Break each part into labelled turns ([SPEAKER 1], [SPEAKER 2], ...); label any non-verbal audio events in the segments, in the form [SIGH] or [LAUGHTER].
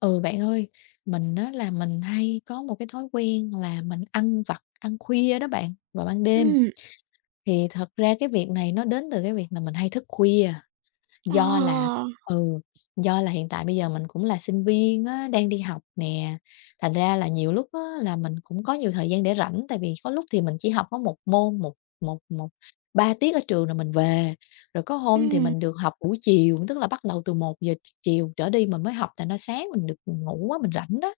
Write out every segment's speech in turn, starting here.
[SPEAKER 1] Ừ, bạn ơi, mình á là mình hay có một cái thói quen là mình ăn vặt, ăn khuya đó bạn, vào ban đêm.
[SPEAKER 2] Ừm.
[SPEAKER 1] Thì thật ra cái việc này nó đến từ cái việc là mình hay thức khuya.
[SPEAKER 2] Ờ.
[SPEAKER 1] Do là ừ, do là hiện tại bây giờ mình cũng là sinh viên á, đang đi học nè, thành ra là nhiều lúc á, là mình cũng có nhiều thời gian để rảnh, tại vì có lúc thì mình chỉ học có một môn, một một một 3 tiết ở trường rồi mình về, rồi có hôm thì
[SPEAKER 2] Ừm.
[SPEAKER 1] mình được học buổi chiều, tức là bắt đầu từ 1 giờ chiều trở đi mình mới học, thành nó sáng mình được ngủ á, mình rảnh đó,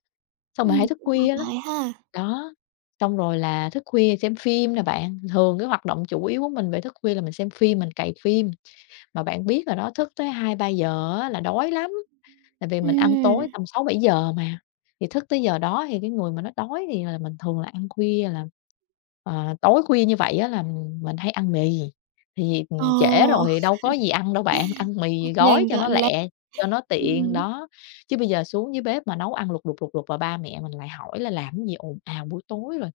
[SPEAKER 1] xong rồi hay thức
[SPEAKER 2] Cũng hợp
[SPEAKER 1] khuya lắm.
[SPEAKER 2] lý ha.
[SPEAKER 1] Đó, xong rồi là thức khuya xem phim nè bạn, thường cái hoạt động chủ yếu của mình về thức khuya là mình xem phim, mình cày phim. Mà bạn biết rồi đó, thức tới 2:00-3:00 á là đói lắm, tại vì mình ăn tối
[SPEAKER 2] Ừm.
[SPEAKER 1] tầm 6-7 giờ mà, thì thức tới giờ đó thì cái người mà nó đói thì là mình thường là ăn khuya là, tối khuya như vậy á là mình hay ăn mì, thì,
[SPEAKER 2] ờ
[SPEAKER 1] trễ rồi thì đâu có gì ăn đâu bạn, ăn mì gói
[SPEAKER 2] Nhanh
[SPEAKER 1] cho nó
[SPEAKER 2] gọn lẹ.
[SPEAKER 1] lẹ, cho nó tiện,
[SPEAKER 2] Ừm.
[SPEAKER 1] đó. Chứ bây giờ xuống dưới bếp mà nấu ăn lục đục, và ba mẹ mình lại hỏi là "Làm cái gì ồn ào buổi tối rồi?"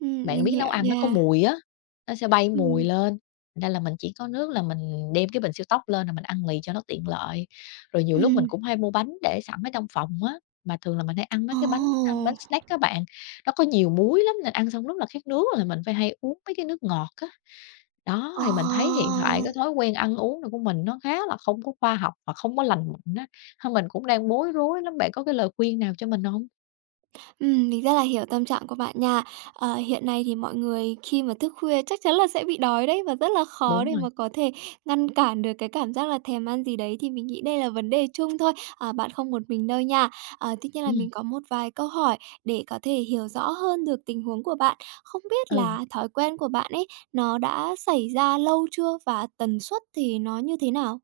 [SPEAKER 1] Bạn
[SPEAKER 2] Mình
[SPEAKER 1] biết nấu
[SPEAKER 2] hiểu
[SPEAKER 1] ăn nó có
[SPEAKER 2] nha.
[SPEAKER 1] mùi á, nó sẽ bay mùi
[SPEAKER 2] Ừm.
[SPEAKER 1] lên, thành ra là mình chỉ có nước là mình đem cái bình siêu tốc lên là mình ăn mì cho nó tiện lợi. Rồi nhiều lúc mình
[SPEAKER 2] Ừm.
[SPEAKER 1] cũng hay mua bánh để sẵn ở trong phòng á, mà thường là mình hay ăn mấy cái bánh,
[SPEAKER 2] Ồ.
[SPEAKER 1] bánh snack các bạn, nó có nhiều muối lắm nên ăn xong rất là khát nước, là mình phải hay uống mấy cái nước ngọt á. Đó,
[SPEAKER 2] Ờ.
[SPEAKER 1] thì mình thấy hiện tại cái thói quen ăn uống này của mình nó khá là không có khoa học và không có lành mạnh á, thôi mình cũng đang bối rối lắm, bạn có cái lời khuyên nào cho mình không?
[SPEAKER 2] Mình rất là hiểu tâm trạng của bạn nha. Hiện nay thì mọi người khi mà thức khuya chắc chắn là sẽ bị đói đấy, và rất là khó
[SPEAKER 1] Đúng
[SPEAKER 2] để
[SPEAKER 1] rồi.
[SPEAKER 2] mà có thể ngăn cản được cái cảm giác là thèm ăn gì đấy, thì mình nghĩ đây là vấn đề chung thôi, bạn không một mình đâu nha. Tuy nhiên là
[SPEAKER 1] Ừm.
[SPEAKER 2] mình có một vài câu hỏi để có thể hiểu rõ hơn được tình huống của bạn. Không biết
[SPEAKER 1] Ừ.
[SPEAKER 2] là thói quen của bạn ấy, nó đã xảy ra lâu chưa và tần suất thì nó như thế nào?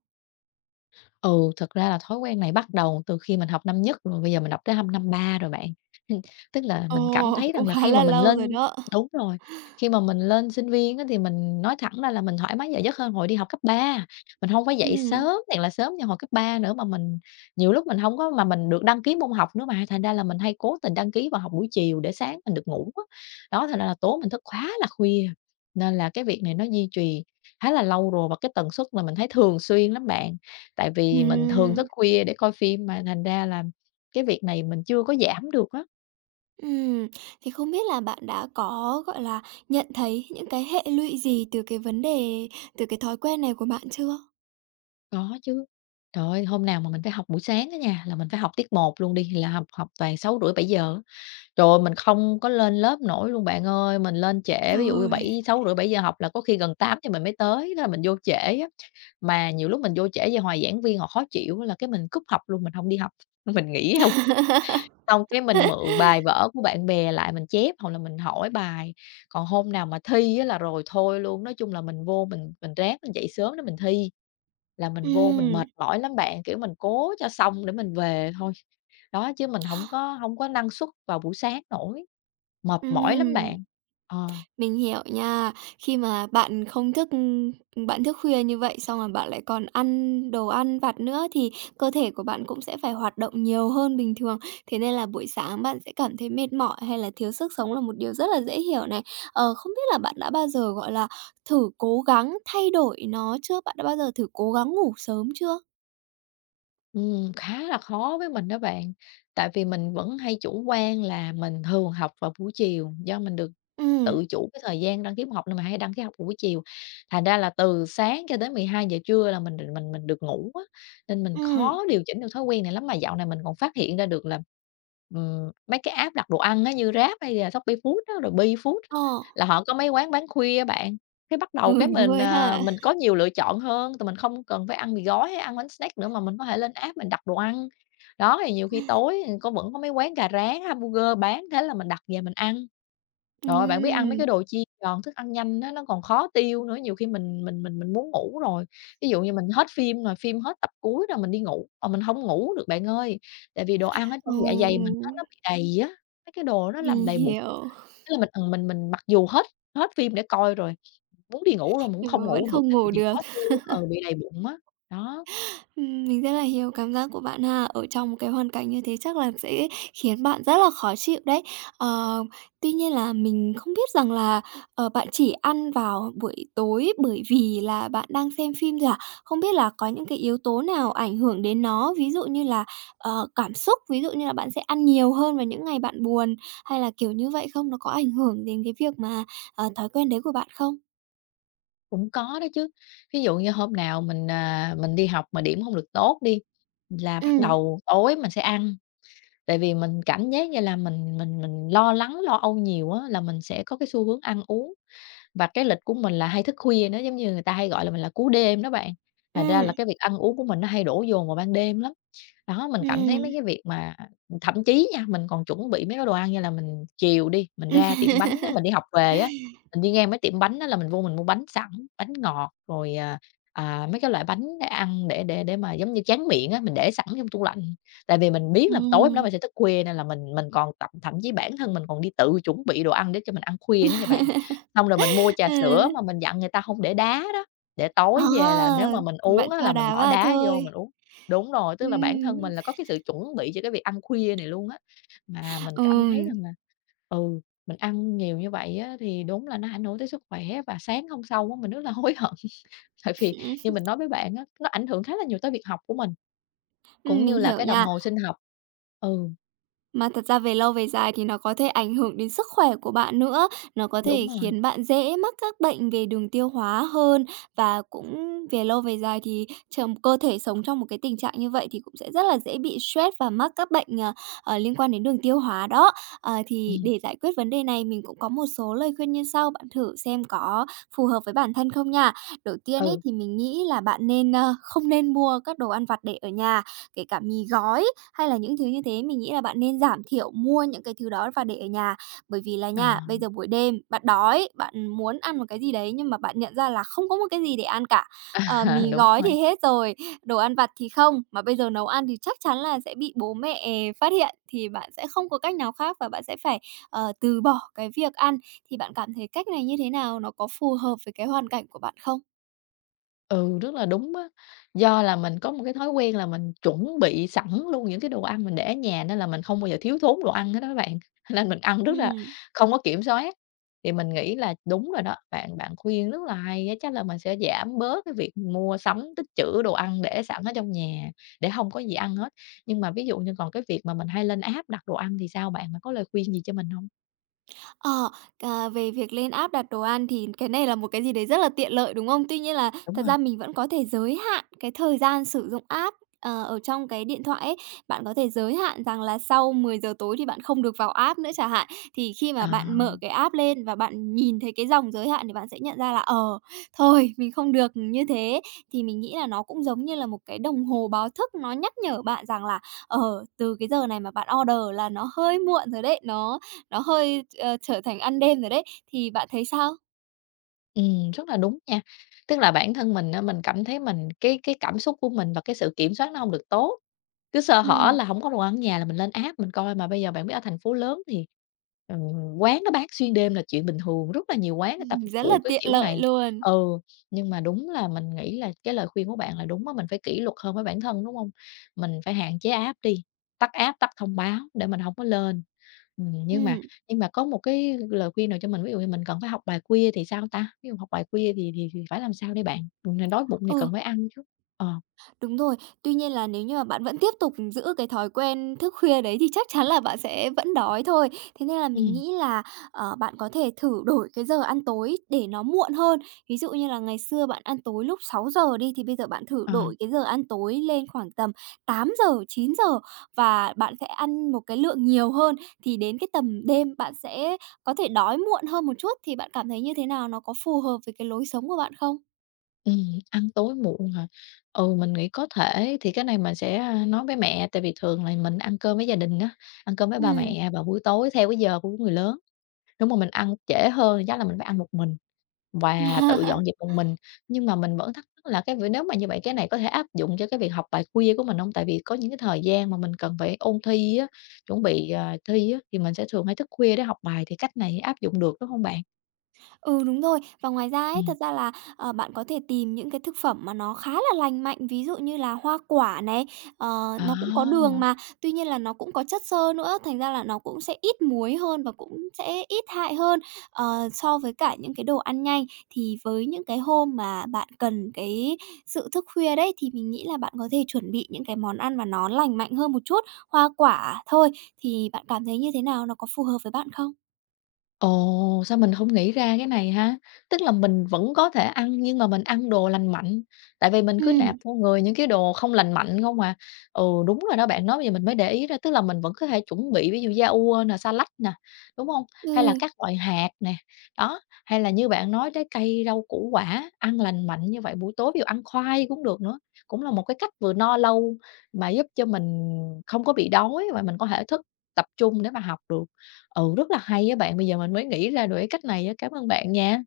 [SPEAKER 1] Ừ, thật ra là thói quen này bắt đầu từ khi mình học năm nhất rồi, bây giờ mình học tới năm ba rồi bạn. [LAUGHS] Tức là
[SPEAKER 2] Ồ,
[SPEAKER 1] mình cảm
[SPEAKER 2] [LAUGHS]
[SPEAKER 1] thấy rằng
[SPEAKER 2] cũng
[SPEAKER 1] là
[SPEAKER 2] khá
[SPEAKER 1] khi mà
[SPEAKER 2] là
[SPEAKER 1] mình
[SPEAKER 2] lâu rồi
[SPEAKER 1] lên.
[SPEAKER 2] đó.
[SPEAKER 1] Đúng rồi. Khi mà mình lên sinh viên á, thì mình nói thẳng ra là mình thoải mái giờ giấc hơn hồi đi học cấp ba. Mình không phải dậy
[SPEAKER 2] Ừm.
[SPEAKER 1] sớm thiệt là sớm như hồi cấp 3 nữa, mà mình nhiều lúc mình không có mà mình được đăng ký môn học nữa mà, thành ra là mình hay cố tình đăng ký vào học buổi chiều để sáng mình được ngủ á. Đó, thành ra là tối mình thức khá là khuya, nên là cái việc này nó duy trì khá là lâu rồi và cái tần suất là mình thấy thường xuyên lắm bạn. Tại vì mình thường thức
[SPEAKER 2] Ừm.
[SPEAKER 1] khuya để coi phim mà, thành ra là cái việc này mình chưa có giảm được á.
[SPEAKER 2] Ừm, thì không biết là bạn đã có, gọi là, nhận thấy những cái hệ lụy gì từ cái vấn đề từ cái thói quen này của bạn chưa?
[SPEAKER 1] Có chứ, trời ơi, hôm nào mà mình phải học buổi sáng á nha, là mình phải học tiết một luôn đi, là học học toàn 6:30-7:00 á. Trời ơi, mình không có lên lớp nổi luôn bạn ơi, mình lên trễ, ví dụ như
[SPEAKER 2] Trời!
[SPEAKER 1] 6:30-7:00 học là có khi gần 8 giờ mình mới tới, thế là mình vô trễ á. Mà nhiều lúc mình vô trễ về hoài giảng viên họ khó chịu là cái mình cúp học luôn, mình không đi học, [LAUGHS] mình nghỉ không.
[SPEAKER 2] [LAUGHS]
[SPEAKER 1] Xong cái mình mượn bài vở của bạn bè lại mình chép hoặc là mình hỏi bài, còn hôm nào mà thi á là rồi thôi luôn. Nói chung là mình vô mình ráng mình dậy sớm để mình thi, là mình vô mình
[SPEAKER 2] Ừm.
[SPEAKER 1] mệt mỏi lắm bạn, kiểu, mình cố cho xong để mình về thôi. Đó, chứ mình hổng có hông có năng suất vào buổi sáng nổi, mệt mỏi lắm
[SPEAKER 2] ừm.
[SPEAKER 1] bạn. Ờ.
[SPEAKER 2] Mình hiểu nha. Khi mà bạn không thức bạn thức khuya như vậy, xong rồi bạn lại còn ăn đồ ăn vặt nữa thì cơ thể của bạn cũng sẽ phải hoạt động nhiều hơn bình thường. Thế nên là buổi sáng bạn sẽ cảm thấy mệt mỏi hay là thiếu sức sống là một điều rất là dễ hiểu này. Không biết là bạn đã bao giờ, gọi là, thử cố gắng thay đổi nó chưa? Bạn đã bao giờ thử cố gắng ngủ sớm chưa?
[SPEAKER 1] Khá là khó với mình đó bạn, tại vì mình vẫn hay chủ quan là mình thường học vào buổi chiều, do mình được
[SPEAKER 2] Ừm.
[SPEAKER 1] tự chủ cái thời gian đăng ký học nên mình hay đăng ký học vào buổi chiều. Thành ra là từ sáng cho đến 12 giờ trưa là mình được ngủ á, nên mình
[SPEAKER 2] Ừm.
[SPEAKER 1] khó điều chỉnh được thói quen này lắm. Mà dạo này mình còn phát hiện ra được là, mấy cái app đặt đồ ăn á, như Grab hay là Shopee Food á, rồi Be Food á,
[SPEAKER 2] Ờ.
[SPEAKER 1] là họ có mấy quán bán khuya á bạn. Cái bắt đầu
[SPEAKER 2] Ừ,
[SPEAKER 1] cái
[SPEAKER 2] đúng
[SPEAKER 1] mình,
[SPEAKER 2] rồi ha.
[SPEAKER 1] mình có nhiều lựa chọn hơn, tụi mình không cần phải ăn mì gói hay ăn bánh snack nữa mà mình có thể lên app mình đặt đồ ăn. Đó, thì nhiều khi tối có vẫn có mấy quán gà rán, hamburger bán, thế là mình đặt về mình ăn. Rồi bạn biết ăn mấy
[SPEAKER 2] Ừm.
[SPEAKER 1] cái đồ chiên giòn, thức ăn nhanh á, nó còn khó tiêu nữa, nhiều khi mình muốn ngủ rồi. Ví dụ như mình hết phim rồi, phim hết tập cuối rồi mình đi ngủ, mà mình không ngủ được bạn ơi, tại vì đồ ăn ở trong
[SPEAKER 2] Ừ,
[SPEAKER 1] dạ dày mình á, nó bị đầy á, mấy cái đồ nó làm
[SPEAKER 2] mình
[SPEAKER 1] đầy bụng.
[SPEAKER 2] hiểu,
[SPEAKER 1] Thế là mình, mình mặc dù hết hết phim để coi rồi, muốn đi ngủ rồi mà cũng
[SPEAKER 2] nhưng
[SPEAKER 1] không
[SPEAKER 2] mà vẫn
[SPEAKER 1] ngủ được
[SPEAKER 2] không
[SPEAKER 1] tại vì
[SPEAKER 2] ngủ
[SPEAKER 1] bị
[SPEAKER 2] được.
[SPEAKER 1] khó tiêu á, bị đầy bụng á. Đó,
[SPEAKER 2] Mình rất là hiểu cảm giác của bạn ha. Ở trong một cái hoàn cảnh như thế chắc là sẽ khiến bạn rất là khó chịu đấy. Ờ, Tuy nhiên là mình không biết rằng là, bạn chỉ ăn vào buổi tối bởi vì là bạn đang xem phim thôi à? Không biết là có những cái yếu tố nào ảnh hưởng đến nó, ví dụ như là, cảm xúc, ví dụ như là bạn sẽ ăn nhiều hơn vào những ngày bạn buồn hay là kiểu như vậy không? Nó có ảnh hưởng đến cái việc mà, thói quen đấy của bạn không?
[SPEAKER 1] cũng có đó chứ. Ví dụ như hôm nào mình, mình đi học mà điểm hông được tốt đi, là
[SPEAKER 2] Ừ.
[SPEAKER 1] bắt đầu tối mình sẽ ăn, tại vì mình cảm giác như là mình lo lắng, lo âu nhiều á, là mình sẽ có cái xu hướng ăn uống. Và cái lịch của mình là hay thức khuya nữa, giống như người ta hay gọi là mình là cú đêm đó bạn, thành ra là
[SPEAKER 2] Ừ.
[SPEAKER 1] cái việc ăn uống của mình nó hay đổ dồn vào ban đêm lắm. Đó, mình cảm thấy mấy
[SPEAKER 2] Ừm.
[SPEAKER 1] cái việc mà thậm chí nha, mình còn chuẩn bị mấy cái đồ ăn như là mình chiều đi, mình ra tiệm bánh á, mình đi học về
[SPEAKER 2] Ừm.
[SPEAKER 1] á,
[SPEAKER 2] [LAUGHS]
[SPEAKER 1] mình đi ngang mấy tiệm bánh á là mình vô mình mua bánh sẵn, bánh ngọt rồi, mấy cái loại bánh để ăn để mà giống như tráng miệng á, mình để sẵn trong tủ lạnh. Tại vì mình biết là tối hôm đó mình sẽ thức khuya nên là mình còn tập thậm chí bản thân mình còn đi tự chuẩn bị đồ ăn để cho mình ăn khuya nữa nha bạn.
[SPEAKER 2] [LAUGHS]
[SPEAKER 1] Xong rồi mình mua trà sữa
[SPEAKER 2] Ừm.
[SPEAKER 1] mà mình dặn người ta không để đá đó, để tối về là
[SPEAKER 2] Ờ,
[SPEAKER 1] nếu mà mình
[SPEAKER 2] Bạn
[SPEAKER 1] uống á là
[SPEAKER 2] cho
[SPEAKER 1] mình
[SPEAKER 2] đá
[SPEAKER 1] bỏ
[SPEAKER 2] vào
[SPEAKER 1] đá vô
[SPEAKER 2] thôi.
[SPEAKER 1] mình uống. Đúng rồi, tức là bản thân
[SPEAKER 2] Ừm.
[SPEAKER 1] mình là có cái sự chuẩn bị cho cái việc ăn khuya này luôn á. Mà mình cảm thấy
[SPEAKER 2] Ừm.
[SPEAKER 1] rằng là, ừ, mình ăn nhiều như vậy á thì đúng là nó ảnh hưởng tới sức khỏe và sáng hôm sau á mình rất là hối hận. [LAUGHS] Tại vì như
[SPEAKER 2] Ừm.
[SPEAKER 1] mình nói với bạn á, nó ảnh hưởng khá là nhiều tới việc học của mình, cũng như
[SPEAKER 2] Mình
[SPEAKER 1] là
[SPEAKER 2] hiểu
[SPEAKER 1] cái đồng
[SPEAKER 2] nha.
[SPEAKER 1] hồ sinh học. Ừ,
[SPEAKER 2] Mà thật ra về lâu về dài thì nó có thể ảnh hưởng đến sức khỏe của bạn nữa, nó có
[SPEAKER 1] đúng
[SPEAKER 2] thể
[SPEAKER 1] rồi.
[SPEAKER 2] khiến bạn dễ mắc các bệnh về đường tiêu hóa hơn và cũng về lâu về dài thì trầm cơ thể sống trong một cái tình trạng như vậy thì cũng sẽ rất là dễ bị stress và mắc các bệnh, liên quan đến đường tiêu hóa đó. Thì
[SPEAKER 1] Ừm.
[SPEAKER 2] để giải quyết vấn đề này mình cũng có một số lời khuyên như sau, bạn thử xem có phù hợp với bản thân không nha. Đầu tiên ấy
[SPEAKER 1] Ừ.
[SPEAKER 2] thì mình nghĩ là bạn không nên mua các đồ ăn vặt để ở nhà, kể cả mì gói hay là những thứ như thế, mình nghĩ là bạn nên giảm thiểu mua những cái thứ đó và để ở nhà. Bởi vì là
[SPEAKER 1] Ờ.
[SPEAKER 2] nha, bây giờ buổi đêm bạn đói, bạn muốn ăn một cái gì đấy nhưng mà bạn nhận ra là không có một cái gì để ăn cả.
[SPEAKER 1] [LAUGHS]
[SPEAKER 2] Mì
[SPEAKER 1] Đúng
[SPEAKER 2] gói
[SPEAKER 1] rồi.
[SPEAKER 2] thì hết rồi, đồ ăn vặt thì không, mà bây giờ nấu ăn thì chắc chắn là sẽ bị bố mẹ phát hiện, thì bạn sẽ không có cách nào khác và bạn sẽ phải, từ bỏ cái việc ăn. Thì bạn cảm thấy cách này như thế nào? Nó có phù hợp với cái hoàn cảnh của bạn không?
[SPEAKER 1] Ừ, rất là đúng á. Do là mình có một cái thói quen là mình chuẩn bị sẵn luôn những cái đồ ăn mình để ở nhà nên là mình không bao giờ thiếu thốn đồ ăn hết á bạn, [LAUGHS] nên mình ăn rất là
[SPEAKER 2] Ừm.
[SPEAKER 1] không có kiểm soát. Thì mình nghĩ là đúng rồi đó, bạn bạn khuyên rất là hay á, chắc là mình sẽ giảm bớt cái việc mua sắm tích trữ đồ ăn để sẵn ở trong nhà, để không có gì ăn hết. Nhưng mà ví dụ như còn cái việc mà mình hay lên app đặt đồ ăn thì sao bạn? Bạn có lời khuyên gì cho mình không?
[SPEAKER 2] Ờ, Về việc lên app đặt đồ ăn thì cái này là một cái gì đấy rất là tiện lợi, đúng không? Tuy nhiên là
[SPEAKER 1] Đúng
[SPEAKER 2] thật
[SPEAKER 1] rồi.
[SPEAKER 2] ra mình vẫn có thể giới hạn cái thời gian sử dụng app, ở trong cái điện thoại ấy. Bạn có thể giới hạn rằng là sau 10 giờ tối thì bạn không được vào app nữa chẳng hạn. Thì khi
[SPEAKER 1] Ờ.
[SPEAKER 2] mà bạn mở cái app lên và bạn nhìn thấy cái dòng giới hạn thì bạn sẽ nhận ra là, thôi mình không được như thế. Thì mình nghĩ là nó cũng giống như là một cái đồng hồ báo thức nó nhắc nhở bạn rằng là, từ cái giờ này mà bạn order là nó hơi muộn rồi đấy, nó hơi, trở thành ăn đêm rồi đấy, thì bạn thấy sao?
[SPEAKER 1] Rất là đúng nha. Tức là bản thân mình á, mình cảm thấy mình cái cảm xúc của mình và cái sự kiểm soát nó không được tốt, cứ sơ hở
[SPEAKER 2] Ừm.
[SPEAKER 1] là không có đồ ăn ở nhà là mình lên app mình coi, mà bây giờ bạn biết ở thành phố lớn thì, quán nó bán xuyên đêm là chuyện bình thường, rất là nhiều quán người ta phục
[SPEAKER 2] [LAUGHS] Rất là
[SPEAKER 1] vụ cái
[SPEAKER 2] tiện
[SPEAKER 1] kiểu
[SPEAKER 2] lợi
[SPEAKER 1] này.
[SPEAKER 2] luôn.
[SPEAKER 1] Ừ, nhưng mà đúng là mình nghĩ là cái lời khuyên của bạn là đúng á, mình phải kỷ luật hơn với bản thân, đúng không? Mình phải hạn chế app đi, tắt app, tắt thông báo để mình không có lên. Ừm, nhưng mà
[SPEAKER 2] Ừm.
[SPEAKER 1] nhưng mà có một cái lời khuyên nào cho mình, ví dụ như mình cần phải học bài khuya thì sao ta? Ví dụ học bài khuya thì phải làm sao đây bạn? Đói bụng thì
[SPEAKER 2] Ừ.
[SPEAKER 1] cần phải ăn chứ. Ờ,
[SPEAKER 2] Đúng rồi. Tuy nhiên là nếu như mà bạn vẫn tiếp tục giữ cái thói quen thức khuya đấy thì chắc chắn là bạn sẽ vẫn đói thôi. Thế nên là mình
[SPEAKER 1] ừm,
[SPEAKER 2] nghĩ là, bạn có thể thử đổi cái giờ ăn tối để nó muộn hơn. Ví dụ như là ngày xưa bạn ăn tối lúc 6 giờ đi, thì bây giờ bạn thử
[SPEAKER 1] ờ,
[SPEAKER 2] đổi cái giờ ăn tối lên khoảng tầm 8 giờ 9 giờ và bạn sẽ ăn một cái lượng nhiều hơn, thì đến cái tầm đêm bạn sẽ có thể đói muộn hơn một chút. Thì bạn cảm thấy như thế nào? Nó có phù hợp với cái lối sống của bạn không?
[SPEAKER 1] ừm, ăn tối muộn hả? Ừ, mình nghĩ có thể thì cái này mình sẽ, a, nói với mẹ, tại vì thường là mình ăn cơm với gia đình á, ăn cơm với ba
[SPEAKER 2] Ừm.
[SPEAKER 1] mẹ vào buổi tối theo cái giờ của người lớn. Nếu mà mình ăn trễ hơn thì chắc là mình phải ăn một mình, và tự dọn dẹp
[SPEAKER 2] [LAUGHS]
[SPEAKER 1] một mình. Nhưng mà mình vẫn thắc mắc là cái việc nếu mà như vậy cái này có thể áp dụng cho cái việc học bài khuya của mình không? Tại vì có những cái thời gian mà mình cần phải ôn thi á, chuẩn bị, thi á, thì mình sẽ thường hay thức khuya để học bài, thì cách này áp dụng được, đúng không bạn?
[SPEAKER 2] Ừ, đúng rồi. Và ngoài ra ấy,
[SPEAKER 1] Ừm.
[SPEAKER 2] thật ra là, bạn có thể tìm những cái thực phẩm mà nó khá là lành mạnh, ví dụ như là hoa quả này, nó cũng có đường
[SPEAKER 1] À!
[SPEAKER 2] mà, tuy nhiên là nó cũng có chất xơ nữa, thành ra là nó cũng sẽ ít muối hơn và cũng sẽ ít hại hơn, so với cả những cái đồ ăn nhanh. Thì với những cái hôm mà bạn cần cái sự thức khuya đấy, thì mình nghĩ là bạn có thể chuẩn bị những cái món ăn mà nó lành mạnh hơn một chút, hoa quả thôi, thì bạn cảm thấy như thế nào? Nó có phù hợp với bạn không?
[SPEAKER 1] Ồ, sao mình không nghĩ ra cái này ha? Tức là mình vẫn có thể ăn nhưng mà mình ăn đồ lành mạnh, tại vì mình cứ nạp
[SPEAKER 2] Ừm.
[SPEAKER 1] vô người những cái đồ không lành mạnh không à. Ừ, đúng rồi đó, bạn nói bây giờ mình mới để ý ra, tức là mình vẫn có thể chuẩn bị ví dụ da ua nè, xà lách nè, đúng không? Hay là
[SPEAKER 2] Ừ.
[SPEAKER 1] các loại hạt nè, đó, hay là như bạn nói trái cây, rau củ quả, ăn lành mạnh như vậy buổi tối, ví dụ ăn khoai cũng được nữa, cũng là một cái cách vừa no lâu mà giúp cho mình không có bị đói và mình có thể thức tập trung để mà học được. Ừ, rất là hay á bạn, bây giờ mình mới nghĩ ra được cái cách này á, cám ơn bạn nha.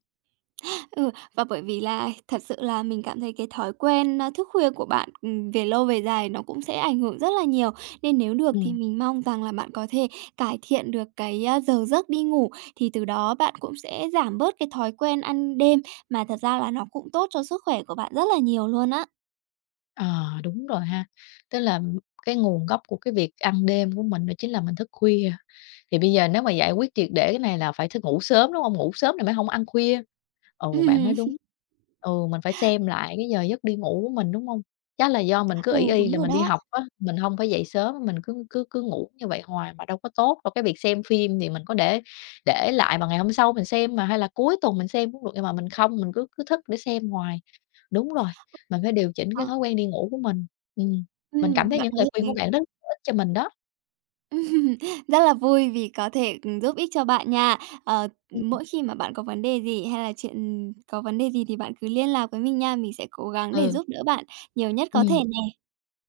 [SPEAKER 2] Ừ, và bởi vì là thật sự là mình cảm thấy cái thói quen, thức khuya của bạn, về lâu về dài nó cũng sẽ ảnh hưởng rất là nhiều, nên nếu được thì
[SPEAKER 1] Ừm.
[SPEAKER 2] mình mong rằng là bạn có thể cải thiện được cái, giờ giấc đi ngủ, thì từ đó bạn cũng sẽ giảm bớt cái thói quen ăn đêm, mà thật ra là nó cũng tốt cho sức khỏe của bạn rất là nhiều luôn á.
[SPEAKER 1] Ờ, đúng rồi ha, tức là cái nguồn gốc của cái việc ăn đêm của mình đó chính là mình thức khuya, thì bây giờ nếu mà giải quyết triệt để cái này là phải thức ngủ sớm, đúng không? Ngủ sớm thì mới không ăn khuya. Ừ, bạn nói đúng.
[SPEAKER 2] [LAUGHS]
[SPEAKER 1] Ừ, mình phải xem lại cái giờ giấc đi ngủ của mình, đúng không? Chắc là do mình cứ
[SPEAKER 2] Ừ,
[SPEAKER 1] ỷ y
[SPEAKER 2] đúng
[SPEAKER 1] là
[SPEAKER 2] rồi
[SPEAKER 1] mình đi
[SPEAKER 2] đó.
[SPEAKER 1] học á, mình không phải dậy sớm, mình cứ cứ cứ ngủ như vậy hoài mà đâu có tốt đâu. Cái việc xem phim thì mình có để lại mà ngày hôm sau mình xem mà, hay là cuối tuần mình xem cũng được, nhưng mà mình không, mình cứ cứ thức để xem hoài. Đúng rồi, mình phải điều chỉnh
[SPEAKER 2] Ờ,
[SPEAKER 1] cái thói quen đi ngủ của mình. Ừm, mình cảm thấy
[SPEAKER 2] Bạn
[SPEAKER 1] những
[SPEAKER 2] có
[SPEAKER 1] lời khuyên của bạn
[SPEAKER 2] thể
[SPEAKER 1] rất hữu ích cho mình đó.
[SPEAKER 2] [LAUGHS] Ừm, Rất là vui vì có thể, giúp ích cho bạn nha.
[SPEAKER 1] Ừm,
[SPEAKER 2] Mỗi khi mà bạn có vấn đề gì hay là chuyện có vấn đề gì thì bạn cứ liên lạc với mình nha, mình sẽ cố gắng để
[SPEAKER 1] ừ,
[SPEAKER 2] giúp đỡ bạn nhiều nhất có thể nè.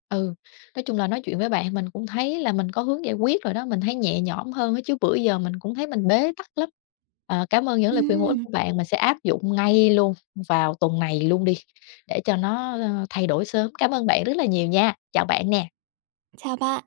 [SPEAKER 1] Ừ, nói chung là nói chuyện với bạn mình cũng thấy là mình có hướng giải quyết rồi đó, mình thấy nhẹ nhõm hơn á, chứ bữa giờ mình cũng thấy mình bế tắc lắm. Ờ, cảm ơn những lời khuyên hữu ích
[SPEAKER 2] Ừm,
[SPEAKER 1] của bạn, mình sẽ áp dụng ngay luôn vào tuần này luôn đi, để cho nó, thay đổi sớm. Cảm ơn bạn rất là nhiều nha. Chào bạn nè.
[SPEAKER 2] Chào bạn.